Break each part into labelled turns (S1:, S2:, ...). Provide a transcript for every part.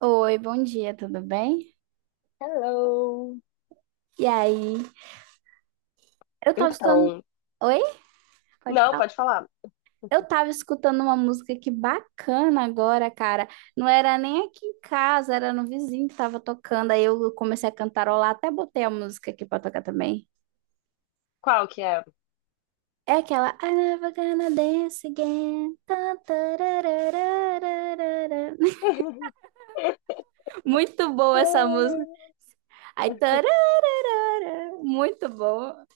S1: Oi, bom dia, tudo bem?
S2: Hello.
S1: E aí, eu tava escutando.
S2: Então,
S1: Oi? Pode
S2: não,
S1: falar?
S2: pode falar.
S1: Eu tava escutando uma música que bacana agora, cara. Não era nem aqui em casa, era no vizinho que tava tocando. Aí eu comecei a cantarolar, até botei a música aqui pra tocar também.
S2: Qual que é?
S1: É aquela I never gonna dance again. Tan, tarararararara. Muito boa essa música. Aí, tarararara. Muito boa.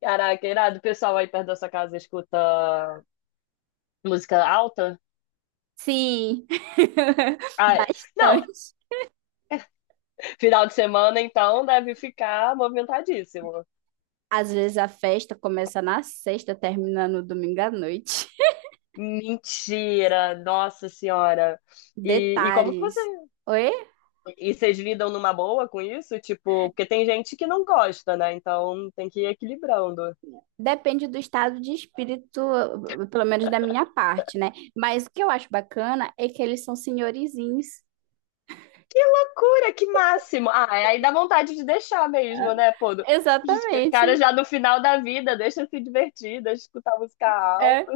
S2: Caraca, irado, o pessoal aí perto da sua casa escuta música alta?
S1: Sim,
S2: Ah, é. Não,
S1: bastante.
S2: final de semana então deve ficar movimentadíssimo.
S1: Às vezes a festa começa na sexta, termina no domingo à noite.
S2: Mentira, nossa senhora. E como que você...
S1: Detalhes. Oi?
S2: E vocês lidam numa boa com isso? Tipo, porque tem gente que não gosta, né? Então tem que ir equilibrando.
S1: Depende do estado de espírito, pelo menos da minha parte, né? Mas o que eu acho bacana é que eles são senhorizinhos.
S2: Cura, que máximo! Ah, é, aí dá vontade de deixar
S1: Ah,
S2: mesmo, né, pô? Os caras
S1: exatamente.
S2: já no final da vida, deixa se divertir, deixa escutar música
S1: É.
S2: alta.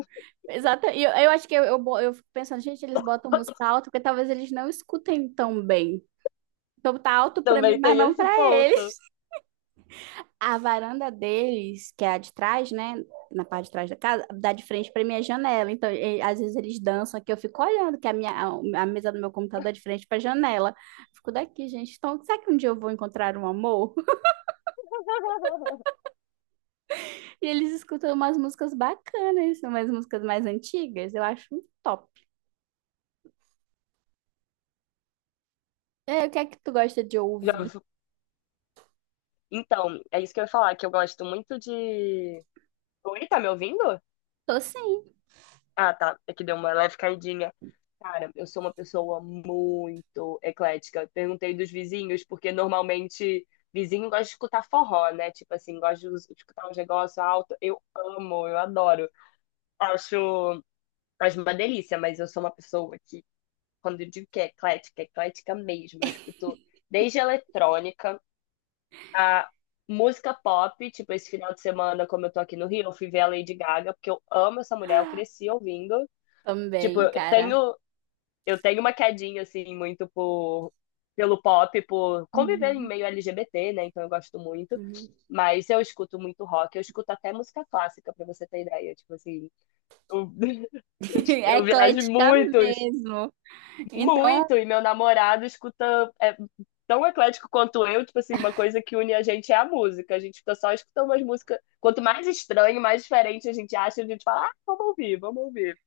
S1: Exato. E eu acho que eu fico pensando, gente, eles botam música alta porque talvez eles não escutem tão bem. Então tá alto pra mim,
S2: Também
S1: mas
S2: tem
S1: não
S2: esse
S1: pra ele.
S2: ponto.
S1: A varanda deles, que é a de trás, né? Na parte de trás da casa, dá de frente para minha janela. Então, às vezes eles dançam aqui, eu fico olhando, que a mesa do meu computador é de frente para a janela. Fico daqui, gente. Então, será que um dia eu vou encontrar um amor? E eles escutam umas músicas bacanas, umas músicas mais antigas. Eu acho um top. E aí, o que é que tu gosta de ouvir?
S2: Já- Então, é isso que eu ia falar, que eu gosto muito de. Oi, tá me ouvindo?
S1: Tô sim,
S2: Ah, tá. É que deu uma leve caidinha. Cara, eu sou uma pessoa muito eclética. Eu perguntei dos vizinhos, porque normalmente vizinho gosta de escutar forró, né? Tipo assim, gosta de escutar um negócio alto. Eu amo, eu adoro. Acho. Faz uma delícia, mas eu sou uma pessoa que, quando eu digo que é eclética mesmo. Eu escuto desde eletrônica a música pop, tipo, esse final de semana, como eu tô aqui no Rio, eu fui ver a Lady Gaga, porque eu amo essa mulher, eu cresci ouvindo. Tipo,
S1: também,
S2: eu
S1: cara.
S2: tenho, eu tenho uma quedinha, assim, muito pelo pop, por conviver em
S1: Uhum.
S2: meio LGBT, né? Então eu gosto muito.
S1: Uhum.
S2: Mas eu escuto muito rock, eu escuto até música clássica, pra você ter ideia. Tipo assim, eu,
S1: É
S2: eu viajo
S1: eclética
S2: muito.
S1: mesmo. Então,
S2: Muito, e meu namorado escuta é tão eclético quanto eu, tipo assim, uma coisa que une a gente é a música. A gente fica só escutando umas músicas. Quanto mais estranho, mais diferente a gente acha, a gente fala, ah, vamos ouvir, vamos ouvir.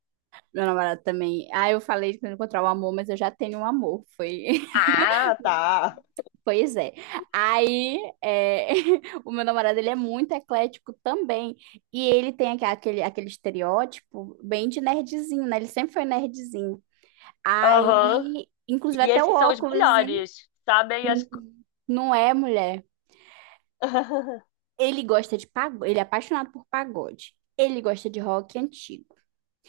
S1: meu namorado também. Ah, eu falei de encontrar o amor, mas eu já tenho um amor. Foi,
S2: Ah, tá.
S1: pois é. Aí, é, o meu namorado, ele é muito eclético também. E ele tem aquele estereótipo bem de nerdzinho, né? Ele sempre foi nerdzinho.
S2: Aham.
S1: Aí, inclusive
S2: E
S1: até o
S2: esses são os
S1: óculos, hein?
S2: melhores, sabem?
S1: Não é, mulher. Ele gosta de pagode, ele é apaixonado por pagode. Ele gosta de rock antigo.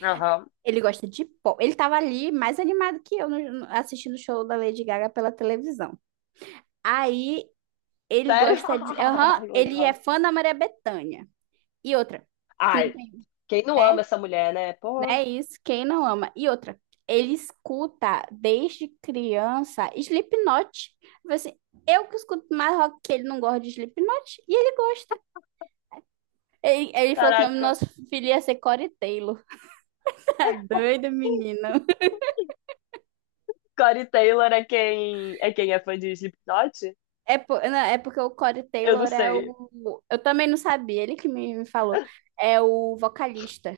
S2: Aham.
S1: Ele gosta de pop. Ele tava ali mais animado que eu assistindo o show da Lady Gaga pela televisão. Aí ele
S2: Sério?
S1: gosta de. Aham,
S2: Ai,
S1: ele é
S2: legal.
S1: fã da Maria Bethânia. E outra, que não
S2: Ai,
S1: tem,
S2: quem não
S1: né?
S2: ama essa mulher, né?
S1: Não
S2: Pô,
S1: é isso, quem não ama. E outra, ele escuta desde criança Slipknot. Eu falei assim, eu que escuto mais rock que ele não gosta de Slipknot e ele gosta. Ele falou que o nome do
S2: caraca.
S1: nosso filho ia ser Corey Taylor. Tá doido, menino.
S2: Corey Taylor é quem é fã de Slipknot?
S1: É, não, é porque o Corey
S2: Eu não
S1: Taylor é
S2: sei.
S1: o. Eu também não sabia, ele que me falou. É o vocalista.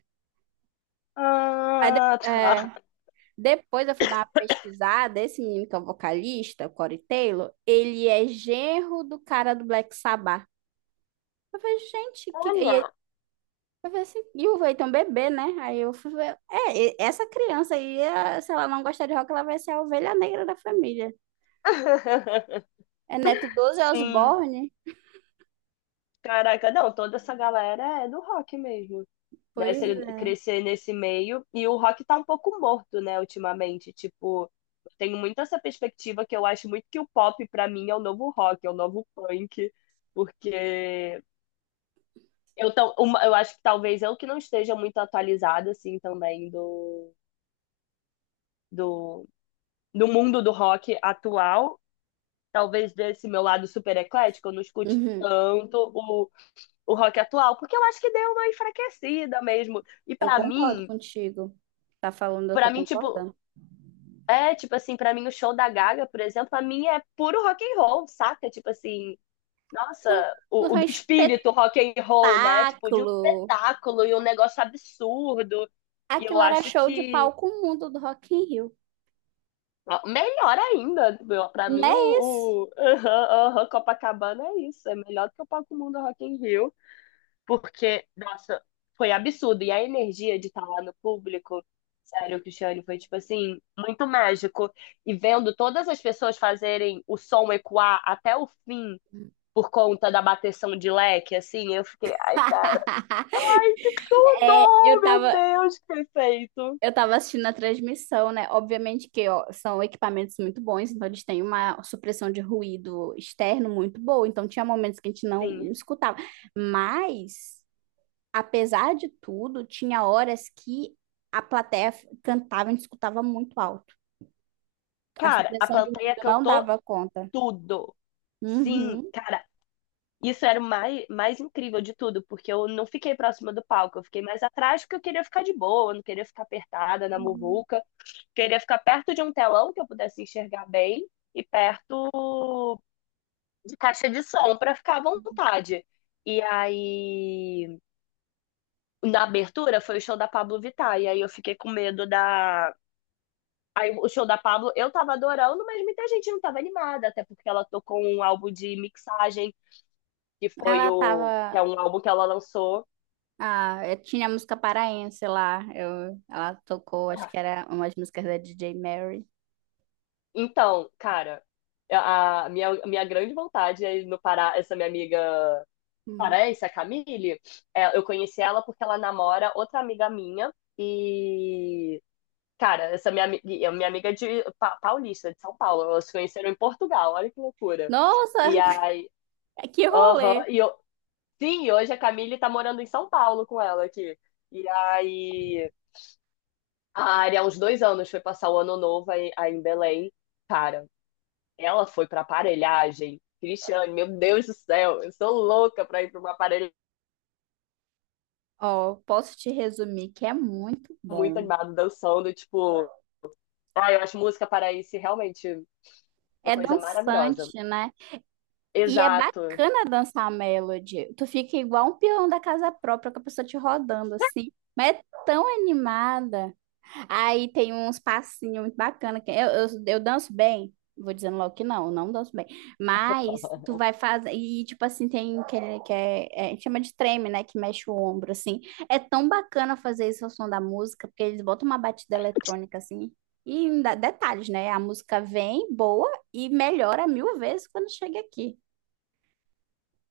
S1: Aí
S2: Ah, tá.
S1: depois. Depois eu fui dar uma pesquisada, esse menino que é o vocalista, o Corey Taylor, ele é genro do cara do Black Sabbath. Eu falei, gente, que... e,
S2: Olha.
S1: eu falei assim, e o Eitan bebê, né? Aí eu fui ver, essa criança aí, se ela não gostar de rock, ela vai ser a ovelha negra da família. É neto do Ozzy
S2: Sim.
S1: Osbourne?
S2: Caraca, não, toda essa galera é do rock mesmo. Né?
S1: Pois
S2: Você
S1: é.
S2: crescer nesse meio. E o rock tá um pouco morto, né, ultimamente. Tipo, eu tenho muito essa perspectiva que eu acho muito que o pop, pra mim, é o novo rock, é o novo punk. Porque eu, tão, eu acho que talvez eu que não esteja muito atualizada, assim, também do, do mundo do rock atual. Talvez desse meu lado super eclético, eu não escute
S1: Uhum.
S2: tanto o rock atual, porque eu acho que deu uma enfraquecida mesmo. E
S1: Eu concordo contigo. Tá falando, eu tô
S2: pra mim, tipo,
S1: concordando.
S2: é, tipo assim, pra mim o show da Gaga, por exemplo, pra mim é puro rock and roll, saca? Tipo assim, nossa,
S1: Aquilo aquilo
S2: o
S1: foi
S2: do
S1: um
S2: espírito rock and roll, né? Tipo, de um
S1: espetáculo.
S2: espetáculo e um negócio absurdo. E
S1: Aquilo
S2: eu
S1: era
S2: acho
S1: show de
S2: que
S1: palco mundo do Rock in Rio.
S2: ó, melhor ainda, meu, pra
S1: Não
S2: mim
S1: é isso?
S2: o aham, aham, Copacabana é isso, é melhor do que o Palco Mundo Rock in Rio. Porque, nossa, foi absurdo. E a energia de estar lá no público, sério, Cristiane, foi tipo assim, muito mágico. E vendo todas as pessoas fazerem o som ecoar até o fim por conta da bateção de leque, assim, eu fiquei, ai, cara, que
S1: É,
S2: tudo! Meu Deus, que perfeito!
S1: eu tava assistindo a transmissão, né? Obviamente que ó, são equipamentos muito bons, então eles têm uma supressão de ruído externo muito boa, então tinha momentos que a gente não
S2: Sim.
S1: escutava. Mas, apesar de tudo, tinha horas que a plateia cantava, a gente escutava muito alto. A
S2: Cara, a
S1: supressão de
S2: plateia
S1: ruído não
S2: cantou
S1: dava conta.
S2: tudo. Sim,
S1: Uhum.
S2: cara, isso era o mais incrível de tudo, porque eu não fiquei próxima do palco, eu fiquei mais atrás porque eu queria ficar de boa, eu não queria ficar apertada na
S1: Uhum.
S2: muvuca, queria ficar perto de um telão que eu pudesse enxergar bem e perto de caixa de som para ficar à vontade. E aí, na abertura foi o show da Pablo Vittar, e aí eu fiquei com medo da. Aí o show da Pablo eu tava adorando, mas muita gente não tava animada, até porque ela tocou um álbum de mixagem, que foi
S1: Ela
S2: o. Que é
S1: tava.
S2: um álbum que ela lançou.
S1: Ah, eu tinha a música paraense lá. Eu, ela tocou, acho
S2: Ah,
S1: que era umas músicas da DJ Mary.
S2: então, cara, a minha grande vontade é ir no Pará, essa minha amiga
S1: Uhum.
S2: paraense, a Camille, é, eu conheci ela porque ela namora outra amiga minha e, cara, essa minha, é minha amiga é paulista, de São Paulo, elas se conheceram em Portugal, olha que loucura.
S1: Nossa,
S2: E aí,
S1: que rolê!
S2: aham, e eu, sim, e hoje a Camille tá morando em São Paulo com ela aqui. E aí, a Ari, há uns 2 anos, foi passar o ano novo aí em Belém. Cara, ela foi pra aparelhagem. Cristiane, meu Deus do céu, eu sou louca pra ir pra uma aparelhagem
S1: Ó, posso te resumir que é muito
S2: muito
S1: bom.
S2: animada, dançando, tipo. Ah, eu acho música paraense realmente uma
S1: É
S2: coisa maravilhosa.
S1: dançante, né? E é
S2: Exato.
S1: bacana dançar a melody. Tu fica igual um peão da casa própria com a pessoa te rodando assim. Mas é tão animada. Aí tem uns passinhos muito bacanas. Que eu danço bem. Vou dizendo logo que não, eu não danço bem. Mas tu vai fazer. E, tipo assim, tem que é, é, a gente chama de treme, né? Que mexe o ombro, assim. É tão bacana fazer isso ao som da música, porque eles botam uma batida eletrônica, assim. E ainda- detalhes, né? A música vem boa e melhora mil vezes quando chega aqui.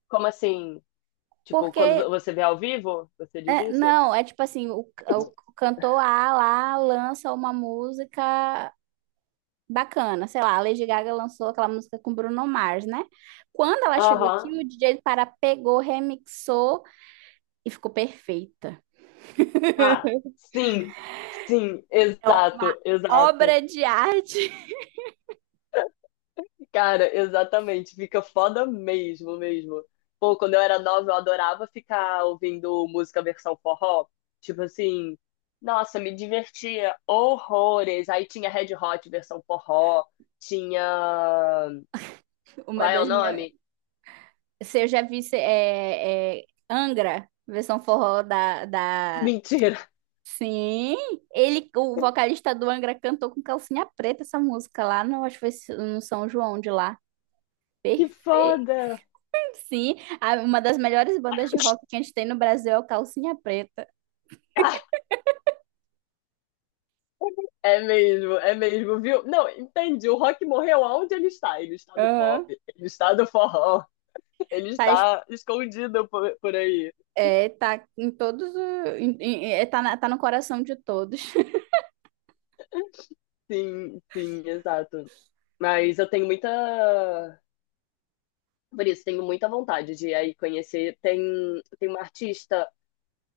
S2: Como assim? Tipo,
S1: Porque,
S2: quando você vê ao vivo, você diz
S1: é,
S2: isso?
S1: não, é tipo assim: o cantor A lá lança uma música bacana, sei lá, a Lady Gaga lançou aquela música com Bruno Mars, né? Quando ela chegou aqui,
S2: Aham.
S1: o DJ Pará pegou, remixou e ficou perfeita.
S2: Ah, sim. Sim,
S1: É uma
S2: exato, exato.
S1: obra de arte.
S2: Cara, exatamente, fica foda mesmo, mesmo. Pô, quando eu era nova, eu adorava ficar ouvindo música versão forró. Tipo assim, nossa, me divertia horrores. Aí tinha Red Hot versão forró, tinha.
S1: Uma
S2: Qual é o
S1: das minhas.
S2: nome?
S1: Se eu já vi se- é, é, Angra, versão forró da.
S2: Mentira,
S1: Sim, ele, o vocalista do Angra cantou com calcinha preta essa música lá no, acho que foi no São João de lá.
S2: que
S1: Perfeito,
S2: foda!
S1: sim. Uma das melhores bandas de rock que a gente tem no Brasil é o Calcinha Preta.
S2: Ah, é mesmo, viu? Não, entendi. O rock morreu aonde ele está? Ele está no pop,
S1: Aham.
S2: ele está no forró, ele
S1: Tá, es-
S2: está escondido por aí.
S1: tá em todos. Tá no coração de todos.
S2: Sim, sim, exato. Mas eu tenho muita. Por isso, tenho muita vontade de ir aí conhecer. Tem, tem uma artista.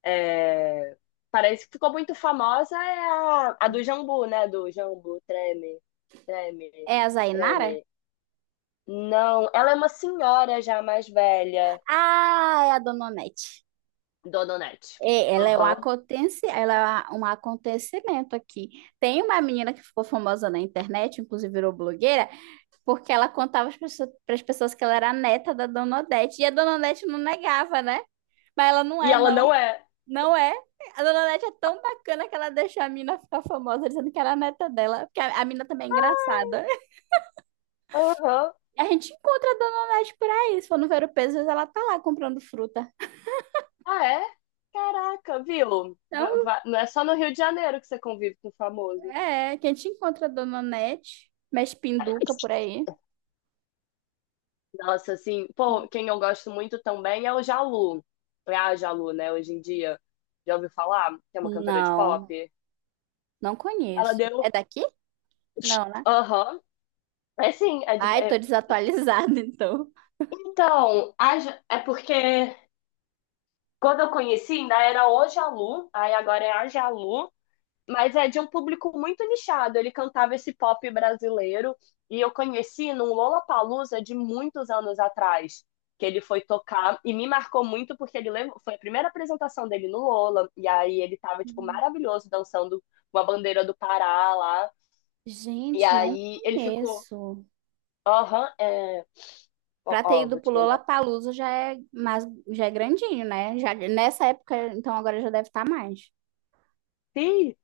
S2: É, parece que ficou muito famosa, é a do Jambu, né? Do Jambu, treme, treme,
S1: É a Zainara?
S2: treme. Não, ela é uma senhora já mais velha,
S1: Ah, é a Dona Onete.
S2: Dona Onete.
S1: É,
S2: Aham.
S1: ela é um acontecimento aqui. Tem uma menina que ficou famosa na internet, inclusive virou blogueira, porque ela contava para as pessoas pras pessoas que ela era a neta da Dona Odete. E a Dona Odete não negava, né? Mas ela não
S2: E
S1: é,
S2: ela
S1: não.
S2: não é.
S1: Não é. A Dona Odete é tão bacana que ela deixou a mina ficar famosa dizendo que era a neta dela, porque a mina também é engraçada.
S2: Aham.
S1: A gente encontra a Dona Onete por aí. Se for no Vero Pesos, ela tá lá comprando fruta.
S2: Ah, é? Caraca, viu?
S1: Então,
S2: Não é só no Rio de Janeiro que você convive com o famoso.
S1: é, que a gente encontra a Dona Onete, mexe pinduca por aí.
S2: Nossa, assim, pô, quem eu gosto muito também é o Jalu. É a Jalu, né, hoje em dia. Já ouviu falar? Que é uma cantora de
S1: Não,
S2: pop.
S1: não
S2: Ela
S1: conheço. É
S2: deu.
S1: daqui? Não, né?
S2: Aham. É assim,
S1: Ai, tô desatualizada, então.
S2: então, é porque quando eu conheci ainda era o Jalu, aí agora é a Jalu. Mas é de um público muito nichado. Ele cantava esse pop brasileiro e eu conheci num Lollapalooza de muitos anos atrás, que ele foi tocar e me marcou muito porque foi a primeira apresentação dele no Lola e aí ele tava tipo maravilhoso dançando com a bandeira do Pará lá. E
S1: Gente, não
S2: aí ele ficou,
S1: conheço.
S2: aham, é,
S1: Pra ter
S2: ó,
S1: ido
S2: vou
S1: pro
S2: te mandar.
S1: Lollapalooza já é, mais, já é grandinho, né? Já, nessa época, então agora já deve estar mais.
S2: Ih,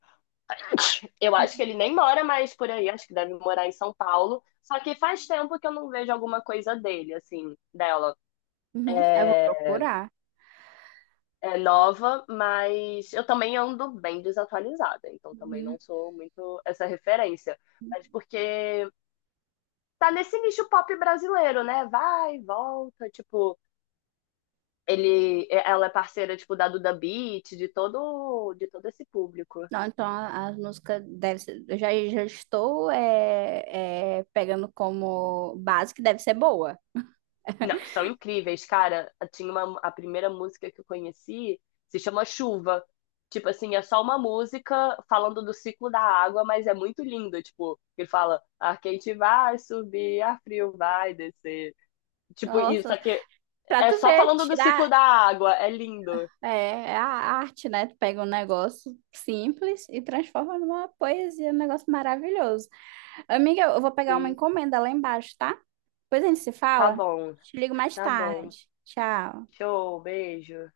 S2: eu acho que ele nem mora mais por aí, acho que deve morar em São Paulo. Só que faz tempo que eu não vejo alguma coisa dele, assim, dela.
S1: Uhum, eu vou
S2: É,
S1: procurar.
S2: é nova, mas eu também ando bem desatualizada, então também
S1: Uhum.
S2: não sou muito essa referência. Mas porque tá nesse nicho pop brasileiro, né? Vai, volta, tipo, ele, é, ela é parceira tipo da Duda Beat, de todo esse público.
S1: Não, então as músicas deve ser, já estou pegando como base que deve ser boa.
S2: Não, são incríveis, cara. Tinha uma, a primeira música que eu conheci se chama Chuva. Tipo assim, é só uma música falando do ciclo da água, mas é muito lindo. Tipo, ele fala, ar quente vai subir, ar frio vai descer. Tipo, isso
S1: Nossa,
S2: aqui
S1: pra
S2: é
S1: tu
S2: só
S1: ver,
S2: falando do ciclo
S1: tirar
S2: da água. É lindo.
S1: é, é a arte, né? Tu pega um negócio simples e transforma numa poesia, um negócio maravilhoso. Amiga, eu vou pegar uma
S2: Sim,
S1: encomenda lá embaixo, tá? Depois a gente se
S2: tá
S1: fala.
S2: bom,
S1: Te ligo mais
S2: tá bom.
S1: tarde. Tchau.
S2: Show, beijo.